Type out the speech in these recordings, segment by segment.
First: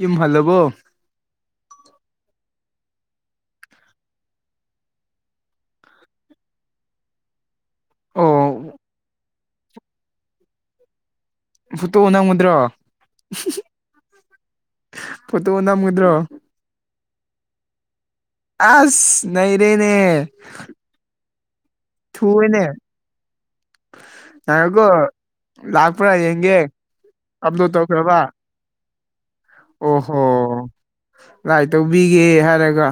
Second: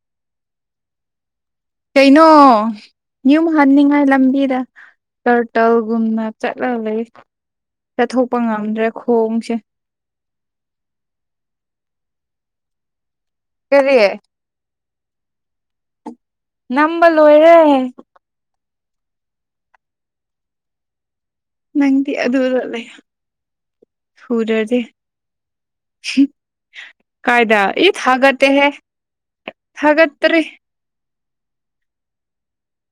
ꯌꯨꯝ ꯍꯜꯂꯕꯣ ꯀꯩꯅꯣ ꯌꯝ ꯍꯟꯅꯤꯡꯉꯥꯏ ꯂꯝꯕꯤꯗ ꯀꯔꯇꯜꯒꯨꯝꯅ ꯆꯠꯂꯒ ꯂꯩ ꯆꯠꯊꯣꯛꯄ ꯑꯣ ꯉꯝꯗ꯭ꯔꯦ ꯈꯣꯡꯁꯦ ꯐꯨꯠꯇꯣ ꯅꯝꯒꯗ꯭ꯔꯣ ꯀꯔꯤ ꯐꯣꯠꯇꯣ ꯅꯝꯒꯗ꯭ꯔꯣ ꯅꯝꯕ ꯂꯣꯏꯔꯦ ꯑꯁ ꯅꯩꯔꯦꯅꯦ ꯅꯪꯗꯤ ꯑꯗꯨꯗ ꯊꯨꯑꯦꯅꯦ ꯂꯩꯌꯣ ꯉꯥꯏꯈꯣꯒꯣ ꯂꯥꯛꯄ꯭ꯔꯥ ꯌꯦꯡꯒꯦ ꯀꯥꯏꯗ ꯑꯞꯂꯣꯠ ꯏ ꯇꯧꯈ꯭ꯔꯕ ꯊꯥꯒꯠꯇꯦꯍꯦ ꯑꯣꯍꯣ ꯊꯥꯒꯠꯇ꯭ꯔꯤ ꯂꯥꯏ ꯇꯧꯕꯤꯒꯦ ꯍꯥꯏꯔꯒ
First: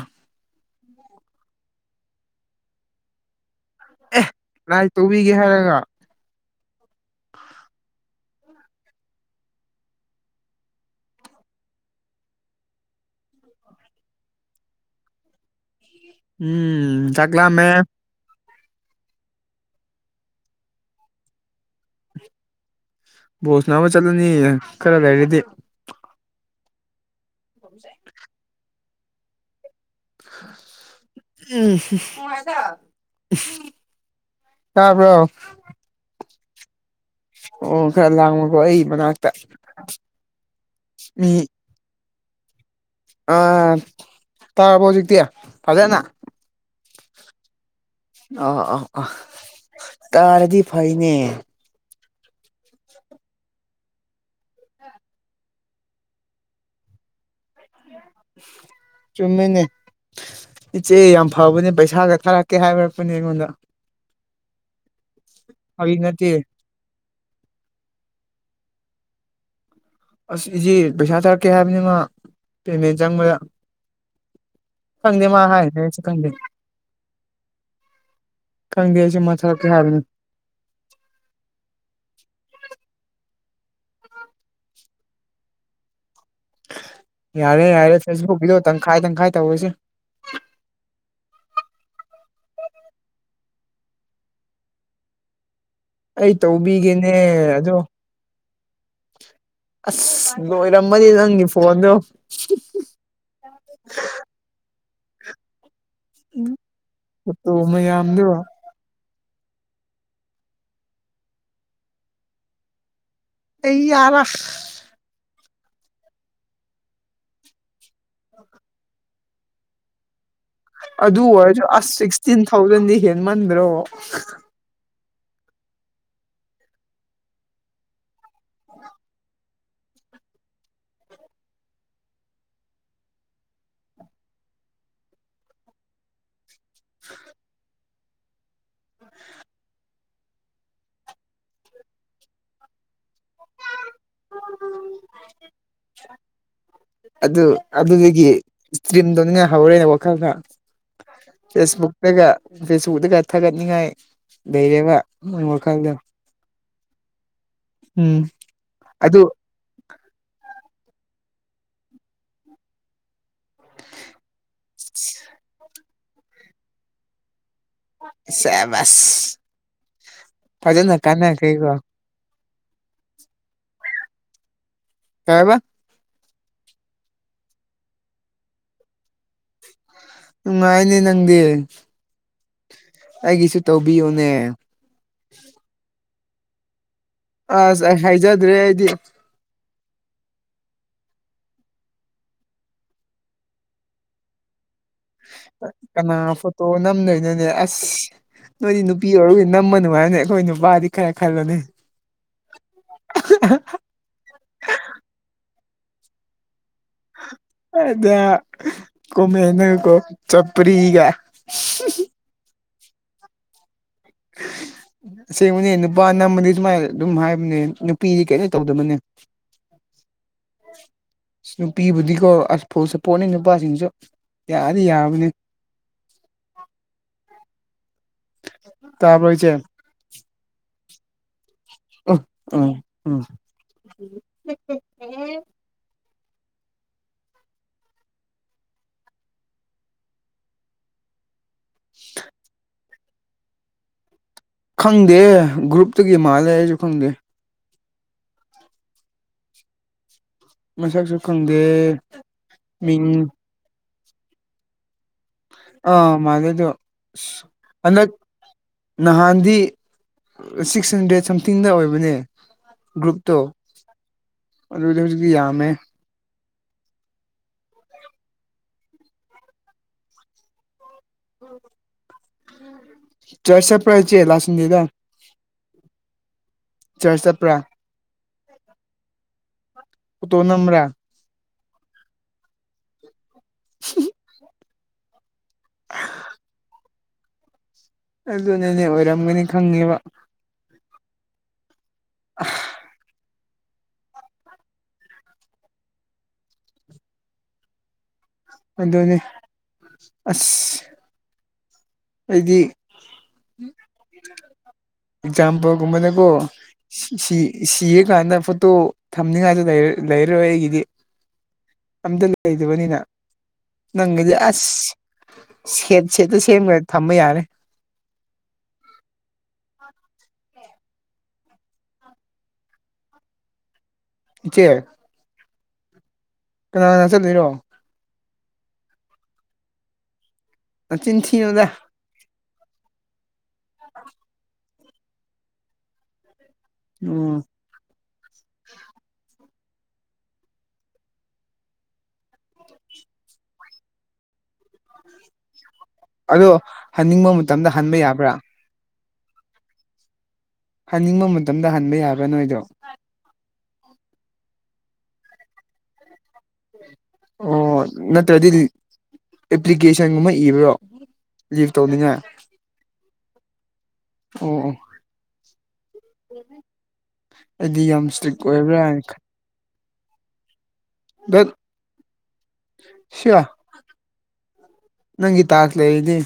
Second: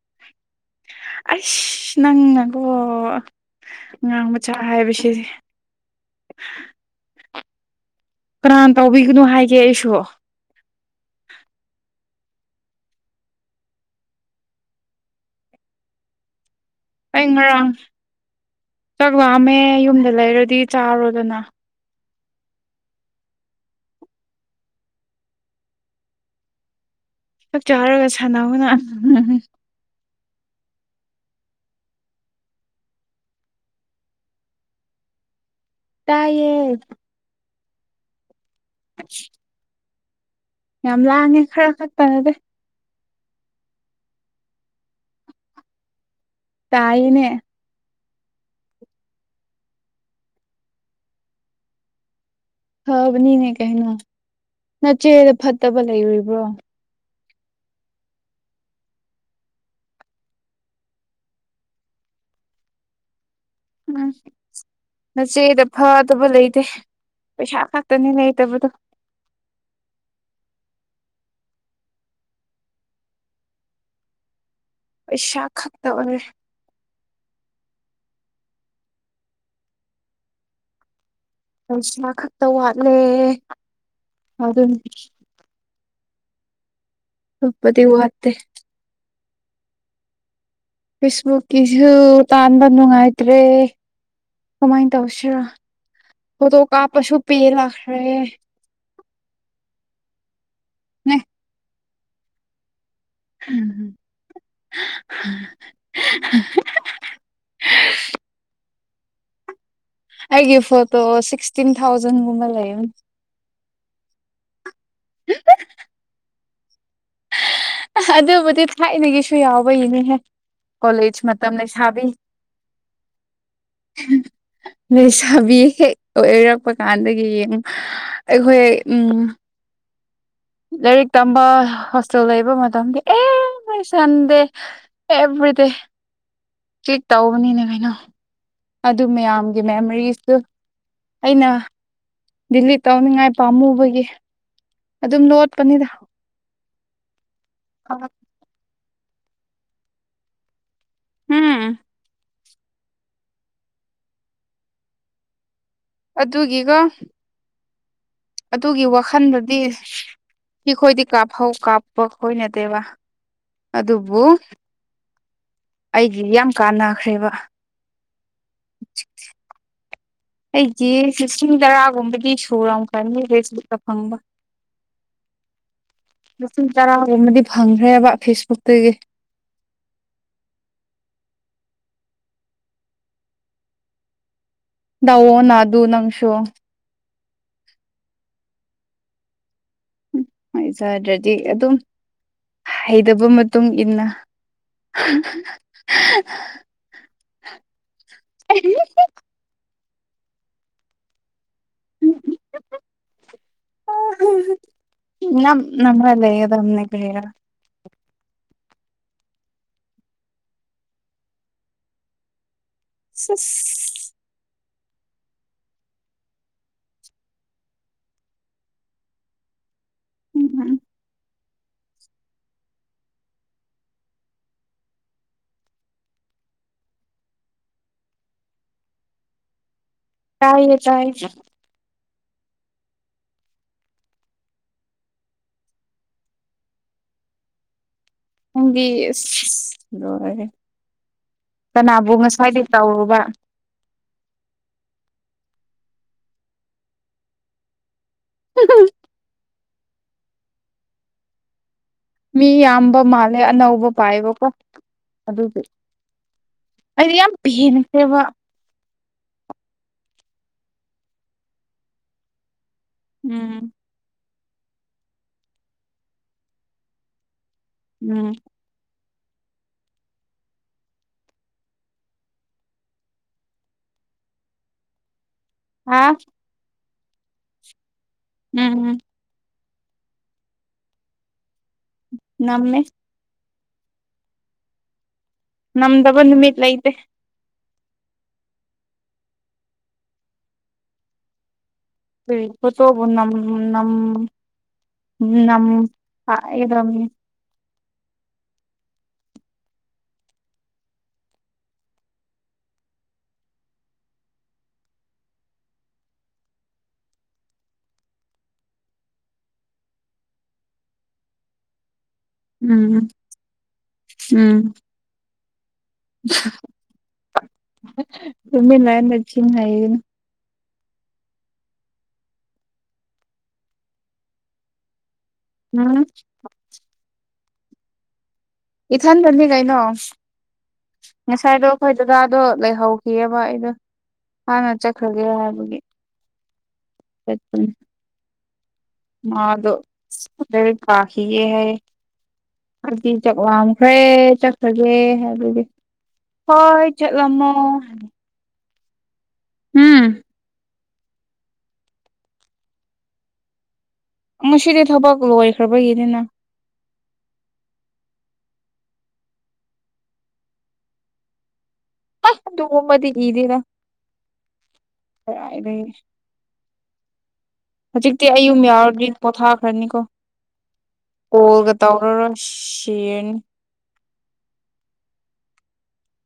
ꯑꯩꯁ ꯅꯪꯅꯀꯣ ꯑꯦ ꯑꯉꯥꯡ ꯃꯆꯥ ꯂꯥꯏ ꯍꯥꯏꯕꯁꯤ [unintelligible] ꯀꯅꯥ ꯇꯧꯕꯤꯒꯅꯣ ꯍꯥꯏꯒꯦ ꯑꯩꯁꯨ ꯎꯝ ꯑꯩ ꯆꯥꯛ ꯂꯥꯝꯃꯦ ꯉꯔꯥꯡ ꯆꯥꯛꯂꯛꯑꯝꯃꯦ ꯌꯨꯝꯗ ꯂꯩꯔꯗꯤ ꯆꯥꯔꯣꯗꯅ ꯕꯣꯁ ꯅꯥꯝꯃꯥ ꯆꯠꯂꯅꯤꯌꯦ ꯈꯔ ꯂꯩꯔꯗꯤ ꯆꯥꯛ ꯆꯥꯔꯒ ꯁꯥꯟꯅꯕ [unintelligible] [inaudible] ꯇꯥꯕ꯭ꯔꯣ ꯇꯥꯏꯌꯦ ꯑꯣ ꯈꯔ ꯂꯥꯡꯕꯀꯣ ꯑꯩ ꯃꯅꯥꯛꯇ ꯌꯥꯝ ꯃꯤ ꯂꯥꯡꯉꯦ ꯈꯔ ꯈꯛꯇꯅꯗꯤ ꯑꯥ ꯇꯥꯔꯕꯣ ꯍꯧꯖꯤꯛꯇꯤ ꯐꯖꯅ ꯇꯥꯏꯅꯦ ꯑꯥ ꯑꯥ ꯑꯥ ꯇꯥꯔꯗꯤ ꯐꯩꯅꯦ ꯐꯕꯅꯤꯅꯦ ꯀꯩꯅꯣ ꯅꯆꯦꯗ ꯐꯠꯇꯕ ꯂꯩꯔꯨꯔꯤꯕ꯭ꯔꯣ ꯆꯨꯝꯃꯤꯅꯤ ꯏꯆꯦ ꯌꯥꯝ ꯐꯕꯅꯦ ꯄꯩꯁꯥꯒ ꯊꯥꯔꯛꯀꯦ ꯍꯥꯏꯕꯔꯛꯄꯅꯦ ꯑꯩꯉꯣꯟꯗ ꯎꯝ ꯅꯆꯦꯗ ꯐꯥꯒꯤ ꯐꯥꯗꯕ ꯅꯠꯇꯦ ꯂꯩꯇꯦ ꯄꯩꯁꯥ ꯈꯛꯇꯅꯤ ꯂꯩꯇꯕꯗꯣ ꯑꯁ ꯏꯁꯤ ꯄꯩꯁꯥ ꯊꯥꯔꯛꯀꯦ ꯍꯥꯏꯕꯅꯤꯅ ꯄꯦꯃꯦꯟ ꯆꯪꯕꯗ ꯈꯪꯗꯦ ꯃꯥ ꯄꯩꯁꯥ ꯍꯥꯏ ꯈꯛꯇ ꯍꯥꯏꯁꯨ ꯑꯣꯏꯔꯦ ꯈꯪꯗ ꯈꯪꯗꯦ ꯃꯊꯔ ꯀ ꯍꯥꯔꯅ ꯄꯩꯁꯥ ꯈꯛꯇ ꯋꯥꯠꯂꯦ ꯑꯗꯨꯝ ꯌꯥꯔꯦ ꯑꯇꯣꯞꯄꯗꯤ ꯌꯥꯔꯦ ꯋꯥꯠꯇꯦ ꯐꯦꯁꯕꯨꯛꯀꯤꯗꯣ ꯇꯪꯈꯥꯏ ꯇꯪꯈꯥꯏ ꯇꯧꯔꯁꯤꯦ ꯐꯦꯁꯕꯨꯛꯀꯤꯁꯨ ꯇꯥꯟꯕ ꯅꯨꯡꯉꯥꯏꯇ꯭ꯔꯦ ꯀꯃꯥꯏꯅ ꯇꯧꯁꯤꯔ ꯑꯩ ꯍ ꯇ ꯀꯥ ꯇꯧꯕꯤꯒꯦꯅꯦ ꯄꯁꯨ ꯄꯤ ꯂꯥꯛ ꯑꯗꯣ ꯑꯁ ꯂꯣꯏꯔꯝꯃꯅꯤ ꯅꯦ ꯅꯪꯒꯤ ꯐꯣꯟꯗꯣ ꯎꯝ ꯐꯠꯇ ꯎ ꯃꯩꯑꯗ ꯋꯥ ꯑꯩꯒꯤ ꯐꯣꯇꯣ ꯁꯤꯛꯁꯇꯤꯟ ꯊꯥꯎꯖꯟꯒꯨꯝꯕ ꯂꯩ ꯑꯩꯌꯥꯔꯐ ꯑꯗꯨꯕꯨꯗꯤ ꯊꯥꯏꯅꯒꯤꯁꯨ ꯌꯥꯎꯕ ꯏꯅꯦꯍꯦ ꯑꯗꯨ ꯑꯣꯏꯔꯁꯨ ꯑꯁ ꯁꯤꯛꯁꯇꯤꯟ ꯊꯥꯎꯖꯟꯗꯤ ꯍꯦꯟꯃꯟꯗ꯭ꯔꯣ ꯂꯩꯁꯥꯕꯤ ꯍꯦꯛ ꯑꯣꯏꯔꯛꯄ ꯀꯥꯟꯗꯒꯤ ꯌꯦꯡꯉ ꯑꯩꯈꯣꯏ ꯎꯝ ꯂꯥꯏꯔꯤꯛ ꯇꯝꯕ ꯍꯣꯁꯇꯦꯜ ꯂꯩꯕ ꯃꯇꯝꯗ ꯑꯦ ꯑꯩ ꯆꯟꯗꯦ ꯑꯦꯚ꯭ꯔꯤꯗꯦ ꯆꯤꯛ ꯇꯧꯕꯅꯤꯅꯦ ꯀꯩꯅꯣ ꯑꯗꯨ ꯃꯌꯥꯝꯒꯤ ꯃꯦꯃꯣꯔꯤꯁꯇꯨ ꯑꯩꯅ ꯗꯤꯂꯤꯠ ꯇꯧꯅꯤꯡꯉꯥꯏ ꯄꯥꯝꯃꯨꯕꯒꯤ ꯑꯗꯨꯝ [unintelligible] ꯂꯣꯠꯄꯅꯤꯗ ꯑꯗꯨ ꯑꯗꯨꯗꯒꯤ ꯏꯁꯇ꯭ꯔꯤꯝ ꯇꯧꯅꯤꯉꯥꯏ ꯍꯧꯔꯦꯅꯦ ꯋꯥꯈꯜꯗꯥ ꯎꯝ ꯐꯦꯁꯕꯨꯛꯇꯒ ꯐꯦꯁꯕꯨꯛꯇꯥꯒ ꯊꯥꯒꯠꯅꯤꯉꯥꯏ ꯂꯩꯌꯦꯕ ꯃꯣꯏ ꯋꯥꯈꯜꯗꯣ ꯑꯗꯨꯒꯤꯒꯣ ꯎꯝ ꯑꯗꯨꯒꯤ ꯑꯗꯨ ꯋꯥꯈꯟꯗꯨꯗꯤ ꯏꯈꯣꯏꯗꯤ ꯀꯥꯞꯐꯧ ꯀꯥꯞꯄ ꯈꯣꯏ ꯅꯠꯇꯦꯕ ꯑꯗꯨꯕꯨ [unintelligible] ꯑꯩꯒꯤꯗꯤ ꯌꯥꯝ ꯀꯥꯟꯅꯈ꯭ꯔꯦꯕ ꯁꯦꯕꯁ ꯑꯩꯒꯤ ꯐꯖꯅ ꯂꯤꯁꯤꯡ ꯀꯥꯟꯅꯈ꯭ꯔꯦꯀꯣ ꯇꯔꯥ ꯒꯨꯝꯕꯗꯤ ꯁꯨꯔꯝꯈ꯭ꯔꯅꯤ ꯐꯦꯛꯁꯕꯨꯛꯇ ꯐꯪꯕ ꯀꯥꯏꯌꯦꯕꯥ ꯂꯤꯁꯤꯡ ꯇꯔꯥꯒꯨꯝꯕꯗꯤ ꯐꯪꯈ꯭ꯔꯦꯕ ꯐꯦꯁꯕꯨꯛꯇꯒꯤ ꯅꯨꯡꯉꯥꯏꯅꯦ ꯅꯪꯗꯤ ꯑꯩꯒꯤꯁꯨ ꯇꯧꯕꯤꯌꯣꯅꯦ ꯗꯧꯑꯣꯅꯥ ꯑꯗꯨ ꯅꯪꯁꯨ ꯑꯁ ꯑꯥꯏ ꯍꯩꯖꯗ꯭ꯔꯦ ꯑꯩꯗꯤ ꯍꯥꯏꯖꯥꯗ꯭ꯔꯗꯤ ꯑꯗꯨꯝ ꯍꯩꯇꯕ ꯃꯇꯨꯡ ꯏꯟꯅ [unintelligible] ꯀꯠ ꯀꯅꯥ ꯐꯣꯇꯣ ꯅꯝꯗꯣꯏꯅꯣꯅꯦ ꯑꯁ ꯅꯣꯏꯗꯤ ꯅꯨꯄꯤ ꯑꯣꯏꯔꯒꯤ ꯅꯝꯕꯥ ꯅꯨꯉꯥꯏꯅꯦ ꯑꯩꯈꯣꯏꯅꯨꯞ ꯕꯥꯗꯤ ꯈꯔ ꯈꯥꯟꯂꯣꯅꯦ ꯑꯍꯥ ꯍꯥ ꯍꯥ [unintelligible] ꯅꯝ ꯅꯝꯔꯥ ꯂꯩꯒꯗꯝꯅꯦ ꯀꯔꯤꯔꯥ ꯑꯗ ꯀꯣꯃꯟꯗꯒꯀꯣ ꯆꯞꯄ꯭ꯔꯤꯒꯥꯏ [unintelligible] ꯁꯥꯁ [unintelligible] ꯑꯁꯦꯡꯕꯅꯦ ꯅꯨꯄꯥ ꯅꯝꯃꯥꯗꯤ ꯑꯗꯨꯃꯥꯏ ꯑꯗꯨꯝ ꯍꯥꯏꯕꯅꯦ ꯅꯨꯄꯤꯗꯤ ꯀꯦꯝꯇꯥ ꯇꯧꯗꯕꯅꯦ [unintelligible] ꯑꯁ ꯅꯨꯄꯤꯕꯨꯗꯤꯀꯣ ꯑꯁ ꯐꯨꯜ ꯁꯄꯣꯔꯠꯅꯤ ꯅꯨꯄꯥꯁꯤꯡꯁꯨ ꯌꯥꯗꯤ ꯌꯥꯕꯅꯦ ꯇꯥꯕ꯭ꯔꯣ ꯏꯆꯦ ꯇꯥꯏꯌꯦ ꯇꯥꯏ [unintelligible] ꯅꯪꯗꯤ ꯑꯁ ꯂꯣꯏꯔꯦ ꯀꯅꯥꯕꯨ ꯉꯁꯥꯏꯗꯤ ꯇꯧꯔꯨꯕ ꯈꯪꯗꯦ ꯒ꯭ꯔꯨꯞꯇꯒꯤ ꯃꯥꯜꯂꯦ ꯑꯩꯁꯨ ꯈꯪꯗꯦ [unintelligible] ꯃꯥꯁꯛꯁꯨ ꯈꯪꯗꯦ ꯃꯤ ꯌꯥꯝꯕ ꯃꯤꯡ ꯃꯥꯜꯂꯦ ꯑꯅꯧꯕ ꯄꯥꯏꯕꯀꯣ ꯑꯗꯨꯒꯤ ꯑꯥ ꯃꯥꯜꯂꯦ ꯑꯗꯣ ꯑꯩꯗꯤ ꯌꯥꯝ ꯑꯁ ꯍꯟꯗꯛ ꯄꯦꯟꯈ꯭ꯔꯦꯕ ꯅꯍꯥꯟꯗꯤ ꯁꯤꯛꯁ ꯍꯟꯗ꯭ꯔꯦꯠ ꯁꯝꯊꯤꯡꯗ ꯑꯣꯏꯕꯅꯦ ꯒ꯭ꯔꯨꯨꯞꯇꯣ ꯎꯝ ꯑꯗꯨꯗꯥ ꯍꯧꯖꯤꯡꯇꯤ ꯌꯥꯝꯃꯦ ꯎꯝ [unintelligible] [unintelligible] ꯆꯔ꯭ꯆ ꯆꯠꯄ꯭ꯔꯥ ꯏꯆꯦ ꯂꯥꯁ ꯁꯟꯗꯦꯗꯥ ꯍꯥꯥ ꯆꯔ꯭ꯆ ꯆꯠꯄ꯭ꯔꯥ ꯎꯝ ꯐꯣꯇꯣ ꯅꯝꯕ꯭ꯔꯥ ꯅꯝꯃꯦ [unintelligible] ꯅꯝꯗꯥꯕ ꯅꯨꯃꯤꯠ ꯂꯩꯇꯦ ꯑꯗꯨꯅꯦꯅꯦ ꯑꯣꯏꯔꯝꯒꯅꯤ ꯈꯪꯉꯦꯕ ꯀꯊꯣꯕꯨ ꯅ ꯅꯝ ꯅ꯭ꯔ ꯑꯗꯨꯅꯦ ꯑꯁ ꯑꯩꯗꯤ ꯑꯦꯛꯖꯥꯝꯄꯜꯒꯨꯝꯕꯅꯦꯀꯣ ꯁꯤ ꯁꯤꯌꯦ ꯀꯥꯟꯗ ꯐꯣꯇꯣ ꯊꯝꯅꯤꯉꯥꯏꯁꯨ ꯂꯩꯔꯔꯣꯏ ꯑꯩꯒꯤꯗꯤ ꯑꯝꯇ ꯎꯝ ꯂꯩꯗꯕꯅꯤꯅ ꯅꯪꯒꯤꯗꯤ ꯎꯝ ꯑꯁ ꯁꯦꯠ ꯁꯦꯠꯇ ꯁꯦꯝꯈ꯭ꯔꯦ ꯊꯝꯕ ꯌꯥꯔꯦ ꯇꯃꯤ ꯂꯅꯁꯤ ꯍꯥꯏꯅ ꯏꯆꯦ ꯎꯝ ꯀꯅꯥꯅꯥ ꯆꯠꯂꯤꯔꯣ ꯏꯊꯟꯗꯅꯤ ꯀꯩꯅꯣ ꯅꯆꯤꯟ ꯊꯤꯅꯨꯗ ꯉꯁꯥꯏꯗꯣ ꯑꯩꯈꯣꯏ ꯗꯥꯗꯣ ꯂꯩꯍꯧꯈꯤꯑꯕ ꯑꯩꯗꯣ ꯍꯥꯟꯅ ꯆꯠꯈ꯭ꯔꯒꯦ ꯍꯥꯏꯕꯒꯤ ꯎꯝ ꯆꯠꯄ ꯃꯥꯗꯣ ꯀꯥꯈꯤꯌꯦ ꯍꯥꯏ ꯑꯗꯨꯗꯤ ꯆꯥꯛ ꯋꯥꯝꯈ꯭ꯔꯦ ꯆꯠꯈ꯭ꯔꯒꯦ ꯑꯗꯨꯗꯤ ꯑꯗꯣ ꯍꯣꯏ ꯆꯠ ꯍꯟꯅꯤꯡꯕ ꯂꯝꯣ ꯃꯇꯝꯗ ꯍꯟꯕ ꯌꯥꯕ꯭ꯔꯥ ꯎꯝ ꯍꯟꯅꯤꯡꯕ ꯃꯇꯝꯗ ꯍꯟꯕ ꯌꯥꯒ ꯅꯣꯏꯗꯣ ꯉꯁꯤꯗꯤ ꯊꯕꯛ ꯂꯣꯏꯈ꯭ꯔꯕꯒꯤꯅꯤꯅ ꯑꯣ ꯅꯠꯇ꯭ꯔꯗꯤ ꯑꯦꯄ꯭ꯂꯤꯀꯦꯁꯟꯒꯨꯝꯕ ꯏꯕ꯭ꯔꯣ ꯂꯤ ꯂꯤꯐ ꯇꯧꯅ ꯑ ꯑꯗꯨꯒꯨꯝꯕꯗꯤ ꯏꯗꯦꯗ ꯑꯣ ꯀꯗꯥꯏꯗꯒꯤ ꯑꯩꯗꯤ ꯌꯥꯝ ꯍꯧꯖꯤꯛꯇꯤ ꯏꯁꯇ꯭ꯔꯤꯛ ꯑꯩ ꯌꯨꯝ ꯑꯣꯏꯕ꯭ꯔꯥꯅ ꯌꯥꯎꯔꯗꯤ ꯄꯣꯊꯥꯈ꯭ꯔꯅꯤꯀꯣ ꯗꯠ ꯀꯣꯜꯒ ꯇꯧꯔꯔꯣꯏ ꯁꯤꯔꯅꯤ ꯅꯪ ꯏ ꯇ ꯍꯥꯥꯛꯂ ꯏꯗꯤ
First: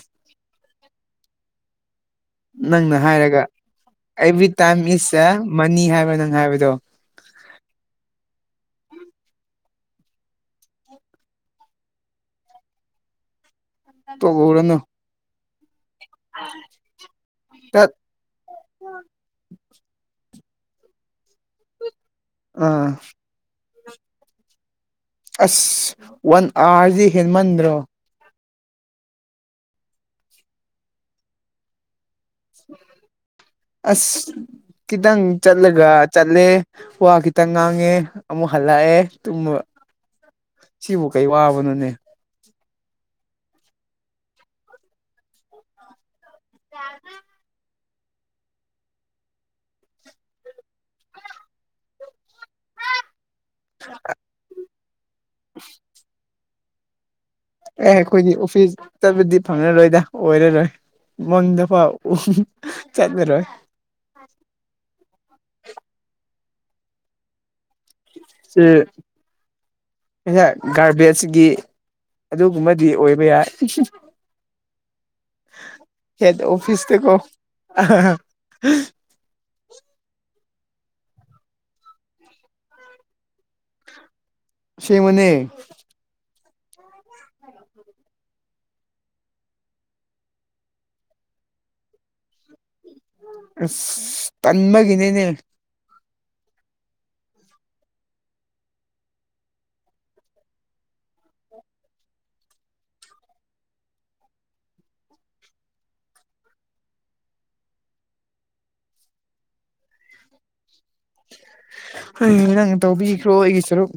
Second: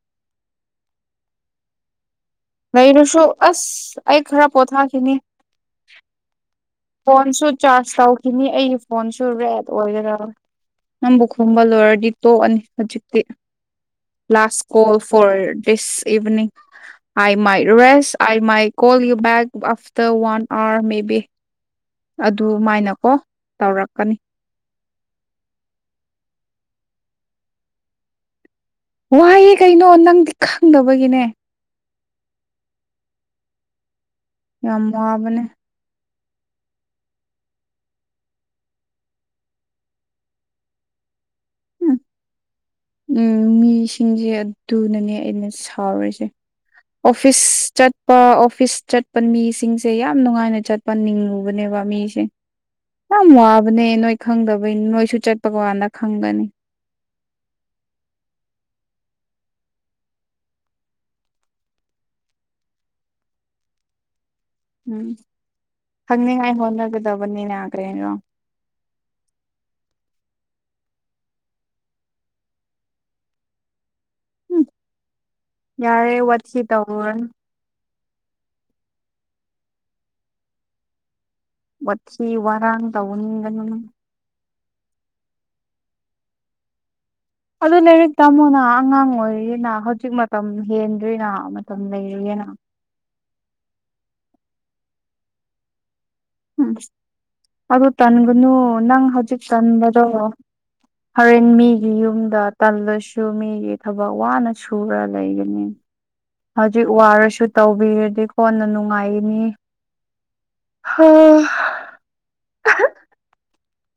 ꯅꯪꯅ ꯂꯩꯔꯁꯨ ꯍꯥꯏꯔꯒ ꯑꯁ ꯑꯩ ꯈꯔ ꯑꯦꯚ꯭ꯔꯤ ꯇꯥꯏꯝ ꯄꯣꯊꯥꯈꯤꯅꯤ ꯏꯁ ꯑꯦ ꯃꯅꯤ ꯍꯥꯏꯕ ꯅꯪ ꯍꯥꯏꯕꯗꯣ ꯐꯣꯟꯁꯨ ꯆꯥꯔꯖ ꯇꯧꯈꯤꯅꯤ ꯑꯩꯒꯤ ꯐꯣꯟꯁꯨ ꯔꯦꯠ ꯑꯣꯏꯒꯦꯔꯥ ꯅꯪꯕꯨ ꯈꯣꯕ ꯂꯣꯏꯔꯗꯤ ꯇꯣꯛꯑꯅꯤ ꯍꯧꯖꯤꯛꯇꯤ ꯂꯥꯁ ꯇꯣꯛꯍꯧꯔꯅꯨ call for this evening I ꯃꯥꯏ ꯇꯠ race I my call you back after one hour May B ꯑꯥ ꯑꯗꯨꯃꯥꯏꯅꯀꯣ ꯇꯧꯔꯛꯀꯅꯤ ꯑꯁ ꯋꯥꯟ ꯑꯥꯋꯥꯔꯗꯤ ꯍꯦꯟꯃꯟꯗ꯭ꯔꯣ ꯋꯥꯍꯩꯌꯦ ꯀꯩꯅꯣ ꯅꯪꯗꯤ ꯈꯪꯅꯕꯒꯤꯅꯦ ꯑꯁ ꯌꯥꯝ ꯈꯤꯇꯪ ꯋꯥꯕꯅꯦ ꯆꯠꯂꯒ ꯆꯠꯂꯦ ꯋꯥ ꯈꯤꯇꯪ ꯉꯥꯡꯉꯦ ꯑꯃꯨꯛ ꯍꯜꯂꯛꯑꯦꯨꯝ ꯁꯤꯕꯨ ꯀꯩ ꯋꯥꯕꯅꯣꯅꯦ ꯎꯝ ꯎꯝ ꯃꯤꯁꯤꯡꯁꯦ ꯑꯗꯨꯅꯅꯦ ꯑꯩꯅ ꯁꯥꯎꯔꯤꯁꯦ ꯑꯣꯐꯤꯁ ꯆꯠꯄ ꯑꯣꯐꯤꯁ ꯆꯠꯄ ꯃꯤꯁꯤꯡꯁꯦ ꯌꯥꯝ ꯅꯨꯡꯉꯥꯏꯅ ꯆꯠꯄ ꯅꯤꯡꯉꯨꯕꯅꯦꯕ ꯃꯤꯁꯦ ꯌꯥꯝ ꯋꯥꯕꯅꯦ ꯅꯣꯏ ꯈꯪꯗꯕꯩ ꯅꯣꯏꯁꯨ ꯆꯠꯄ ꯀꯀꯥꯟꯗ ꯈꯪꯒꯅꯤ ꯑꯦ ꯑꯩꯈꯣꯏꯒꯤ ꯑꯣꯐꯤꯁꯇꯕꯨꯗꯤ ꯐꯪꯂꯉꯔꯣꯏꯗ ꯑꯣꯏꯔꯔꯣꯏ ꯃꯪꯗ ꯐ ꯎ ꯆꯠꯅꯔꯣꯏ ꯎꯝ ꯈꯪꯅꯤꯡꯉꯥꯏ ꯍꯣꯠꯅꯒꯗꯕꯅꯤ ꯌꯥꯅꯥꯈ꯭ꯔꯦꯔꯣ ꯁꯤ ꯑꯩꯍꯥꯛ ꯒꯥꯔꯕꯦꯖꯀꯤ ꯑꯗꯨꯒꯨꯝꯕꯗꯤ ꯑꯣꯏꯕ ꯌꯥꯏ ꯎꯝ ꯌꯥꯔꯦ ꯍꯦꯗ ꯋꯥꯊꯤ ꯑꯣꯐꯤꯁ ꯊꯀꯣ ꯇꯧꯔꯅꯨ ꯋꯥꯠꯁꯤꯤ ꯋꯥꯔꯥꯡ ꯇꯧꯕꯅꯤꯡꯒ ꯁꯤꯃꯅꯦ [unintelligible] ꯑꯗꯨ ꯂꯥꯏꯔꯤꯛ ꯇꯥꯃꯣꯅ ꯑꯉꯥꯡ ꯑꯣꯏꯔꯤꯅ ꯍꯧꯖꯤꯛ ꯃꯇꯝ ꯍꯦꯟꯗ꯭ꯔꯤꯅ ꯇꯗ ꯏꯒꯦꯅ ꯑ ꯇꯟꯃꯒꯤꯅꯦꯅꯦ ꯎꯝ ꯑꯗꯨꯣ ꯇꯟꯒꯅ ꯅꯪ ꯍꯧꯖꯤꯛ ꯇꯟꯔꯣ ꯍꯣꯔꯦꯟ ꯃꯤꯒꯤ ꯌꯨꯝꯗ ꯇꯜꯂꯁꯨ ꯃꯤꯒꯤ ꯊꯕꯛ ꯋꯥꯅ ꯁꯨꯔ ꯂꯩꯒꯅꯤ ꯍꯧꯖꯤꯛ ꯋꯥꯔꯁꯨ ꯇꯧꯕꯤꯔꯗꯤ ꯀꯣꯟꯅ ꯅꯨꯡꯉꯥꯏꯅꯤ ꯍꯝ ꯍ ꯅꯪ ꯇꯧꯕꯤꯈ꯭ꯔꯣ ꯑꯩꯒꯤ ꯁꯔꯨꯛ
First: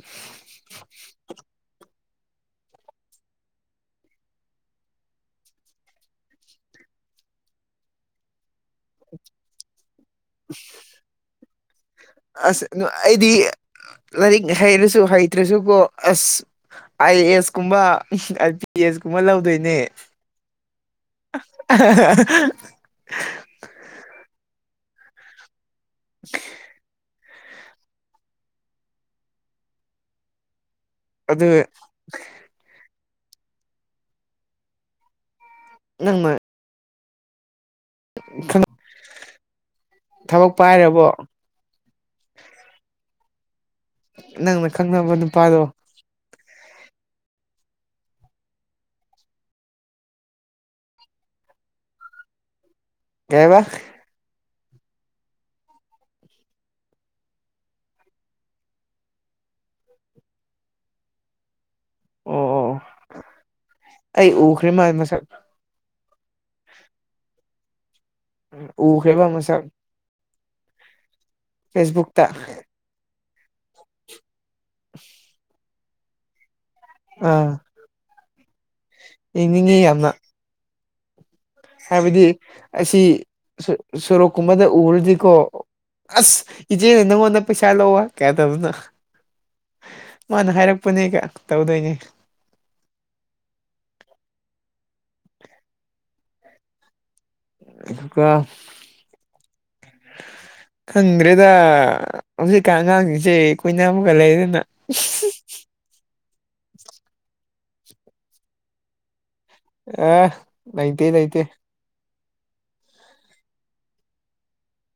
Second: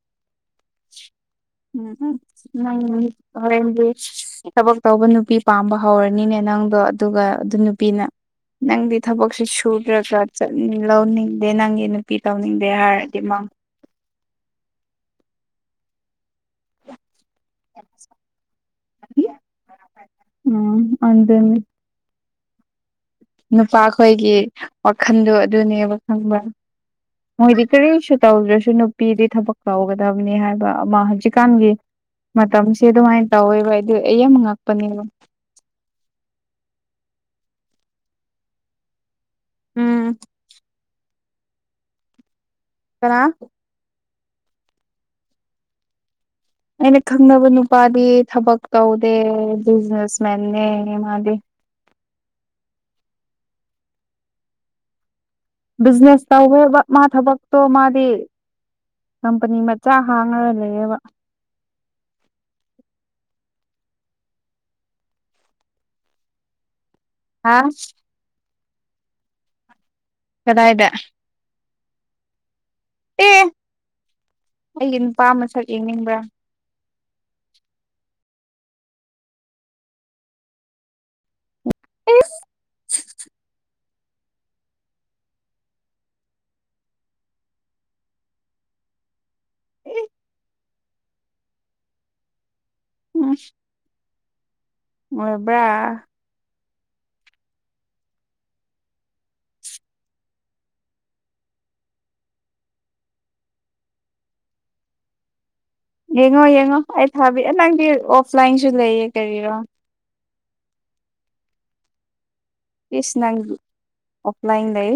[inaudible] ꯎꯝ ꯎꯪ ꯍꯔꯦꯟꯗꯤ ꯊꯕꯛ ꯇꯧꯕ ꯅꯨꯄꯤ ꯄꯥꯝꯕ ꯍꯧꯔꯅꯤꯅꯦ ꯅꯪꯗꯣ ꯑꯗꯨꯒ ꯑꯗꯨ ꯅꯨꯄꯤꯅ ꯅꯪꯗꯤ ꯊꯕꯛꯁꯤ ꯁꯨꯨꯔ꯭ꯔꯒ ꯆ ꯂꯧꯅꯤꯗꯦ ꯅꯪꯦꯅ ꯑꯁ ꯑꯩꯗꯤ ꯂꯥꯏꯔꯤꯛ ꯍꯩꯔꯁꯨ ꯍꯩꯇ꯭ꯔꯁꯨꯀꯣ ꯑꯁ ꯑꯥꯏ ꯑꯦ ꯑꯦꯁ ꯀꯨꯝꯕ ꯑꯜ ꯄꯤ ꯑꯦꯁ ꯀꯨꯝꯕ ꯂꯧꯗꯣꯏꯅꯦ ꯎꯝ ꯑꯗꯨꯅꯤ [unintelligible] ꯅꯨꯄꯥꯈꯣꯏꯒꯤ ꯋꯥꯈꯟꯗꯣ ꯑꯗꯨꯅꯦꯕ ꯈꯪꯕ꯭ꯔ ꯃꯣꯏꯗꯤ ꯀꯔꯤꯁꯨ ꯇꯧꯗ꯭ꯔꯁꯨ ꯅꯨꯄꯤꯗꯤ ꯊꯕꯛ ꯇꯧꯒꯗꯕꯅꯤ ꯍꯥꯏꯕ ꯑꯃ ꯑꯗꯨ ꯍꯧꯖꯤꯛꯀꯥꯟꯒꯤ ꯃꯇꯝꯁꯦ ꯑꯗꯨꯃꯥꯏꯅ ꯇꯧꯋꯦꯕ ꯑꯩꯗꯤ ꯑꯩ ꯑꯃ ꯉꯉꯛꯄꯅꯦꯅ ꯅꯪꯃ ꯎꯝ ꯣ ꯊꯕꯛ ꯄꯥꯏꯔꯕꯣ ꯀꯅꯥ ꯅꯪꯅ ꯈꯪꯅꯕ ꯅꯨꯄꯥꯗꯣ ꯑꯩꯅ ꯈꯪꯅꯕ ꯅꯨꯄꯥꯗꯤ ꯊꯕꯛ ꯇꯧꯗꯦ ꯕꯤꯖꯤꯅꯦꯁ ꯃꯦꯟꯅꯦ ꯃꯥꯗꯤ ꯀꯦꯕ ꯕꯤꯖꯅꯦꯁ ꯇꯧꯋꯦꯕ ꯃꯥ ꯊꯕꯛꯛꯇꯣ ꯃꯥꯗꯤ ꯀꯝꯄꯅꯤ ꯃꯆꯥ ꯍꯥꯡꯉꯒ ꯂꯩꯕ ꯑꯣ ꯑꯣ ꯑꯩ ꯎꯈ꯭ꯔꯦ ꯃꯥ ꯃꯁꯛ ꯍꯥꯥ ꯎ ꯍꯦꯕ ꯃꯁꯥ ꯀꯗꯥ ꯍꯥꯏꯗ ꯐꯦꯁꯕꯨꯛꯇ ꯑꯦ ꯑꯩꯒꯤ ꯅꯨꯄꯥ ꯑꯃꯁꯛ ꯌꯦꯡꯅꯤꯡꯕ꯭ꯔꯥ ꯎꯝ ꯌꯦꯡꯅꯤꯡꯉꯤ ꯌꯥꯝꯅ ꯍꯥꯏꯕꯗꯤ ꯏꯁ ꯑꯁꯤ ꯁꯣꯔꯣꯛ ꯀꯨꯝꯕꯗ ꯎꯔꯗꯤꯀꯣ ꯑꯁ ꯏꯆꯦꯅꯦ ꯅ ꯃꯣꯟꯟꯅ ꯄꯩꯁꯥ ꯂꯧꯑꯣ ꯀꯌꯥ ꯇꯕꯅ ꯃꯥꯅ ꯍꯥꯏꯔꯛꯄꯅꯦꯒ ꯇꯧꯗꯣꯏꯅꯦ ꯎꯝ ꯎꯕ꯭ꯔ ꯑꯗꯨꯒꯀ [unintelligible] ꯈꯪꯗ꯭ꯔꯦꯗ ꯍꯧꯖꯤꯛꯀ ꯑꯉꯥꯡꯁꯤꯡꯁꯦ ꯀꯨꯏꯅ ꯑꯃꯒ ꯂꯩꯗꯅ [unintelligible] ꯌꯦꯡꯉꯣ ꯌꯦꯡꯉꯣ ꯑꯩ ꯊꯥꯕꯤ ꯅꯪꯗꯤ ꯑꯣꯐꯂꯥꯏꯟꯁꯨ ꯂꯩꯌꯦ ꯀꯔꯤꯔꯣ ꯑ ꯂꯩꯇ ꯂꯩꯇꯦ ꯄꯁ ꯅꯪ ꯑꯣꯐꯂꯥꯏꯟ ꯂꯩ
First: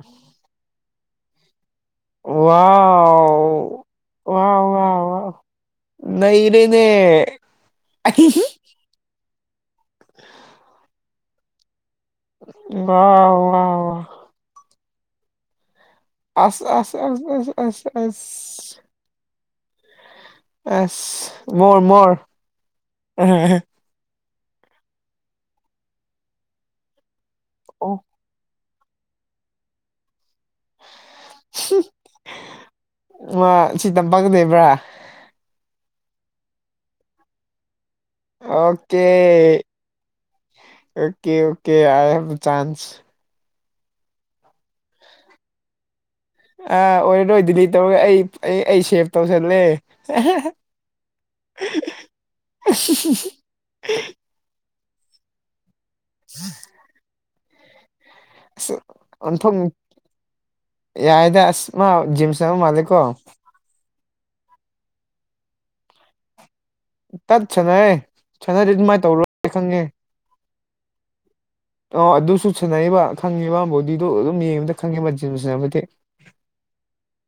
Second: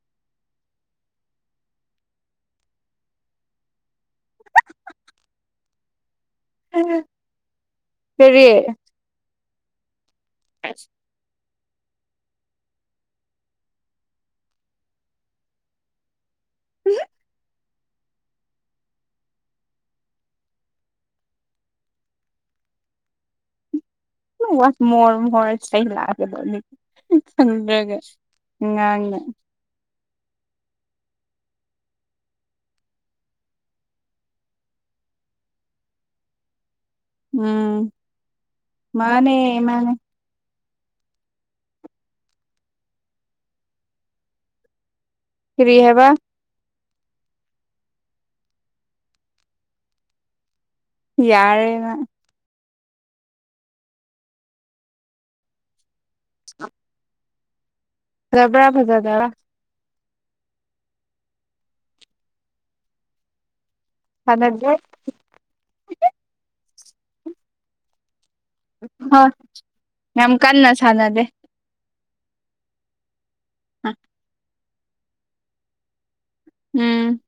ꯎꯝ ꯋꯥ ꯋꯥ ꯋꯥ ꯋꯥ ꯅ ꯀꯅꯦ ꯀꯔꯤ ꯑ ꯋꯥ ꯋꯥ ꯋꯥ ꯑꯁ ꯑꯁ ꯑ ꯑ ꯑꯁ ꯑꯁ ꯑꯁ ꯃꯣꯔ ꯃꯣꯔ ꯋꯥ ꯃꯣꯔ ꯃꯣꯔ ꯁ ꯂꯥꯛꯑꯒꯦꯗ ꯑꯣ ꯆꯪꯖꯒ ꯎ ꯃꯥ ꯁꯤ ꯇꯝꯄꯥꯛꯒꯗꯕ꯭ꯔꯥ ꯎꯝ ꯑꯣꯀꯦ ꯃꯥꯅꯦ ꯃꯥꯅꯦ ꯍ ꯆꯥꯟꯁ ꯐꯔꯤ ꯍꯥꯏꯕ ꯑ ꯑꯣꯏꯔꯔꯣꯏꯗꯤꯗꯤ ꯇꯧꯔꯒ ꯑꯩ ꯑꯩ ꯑꯩ ꯁꯦꯚ ꯇꯧꯁꯜꯂꯦ ꯌꯥꯔꯦꯅ ꯑ ꯁꯤ ꯁꯤꯁꯤ ꯍꯥ ꯐꯖꯕ꯭ꯔꯥ ꯑꯁ ꯐꯖꯗꯕ꯭ꯔꯥ ꯑꯣꯟꯊꯣꯛ ꯌꯥꯏꯗ ꯑꯁ ꯃꯥ ꯖꯤꯝꯁ ꯑꯃ ꯃꯥꯜꯂꯦꯀꯣ ꯍꯉꯗ꯭ꯔꯦ ꯇꯠ ꯁꯥꯟꯅꯔꯦ ꯁꯥꯟꯅꯗꯤ ꯑꯗꯨꯃꯥꯏꯅ ꯍꯣꯏ ꯇꯧꯔꯣꯏ ꯈꯪꯉꯦ ꯌꯥꯝ ꯀꯟꯅ ꯁꯥꯟꯅꯗꯦ ꯑꯣ ꯑꯗꯨꯁꯨ ꯁꯥꯟꯟꯅꯔꯤꯕ ꯈꯪꯉꯤꯕ ꯕꯣꯗꯤꯗꯨꯣ ꯑꯗꯨꯝ ꯌꯦꯡꯉꯕꯗ ꯈꯪꯉꯤꯕ ꯁꯕꯗꯤꯦ ꯎꯝ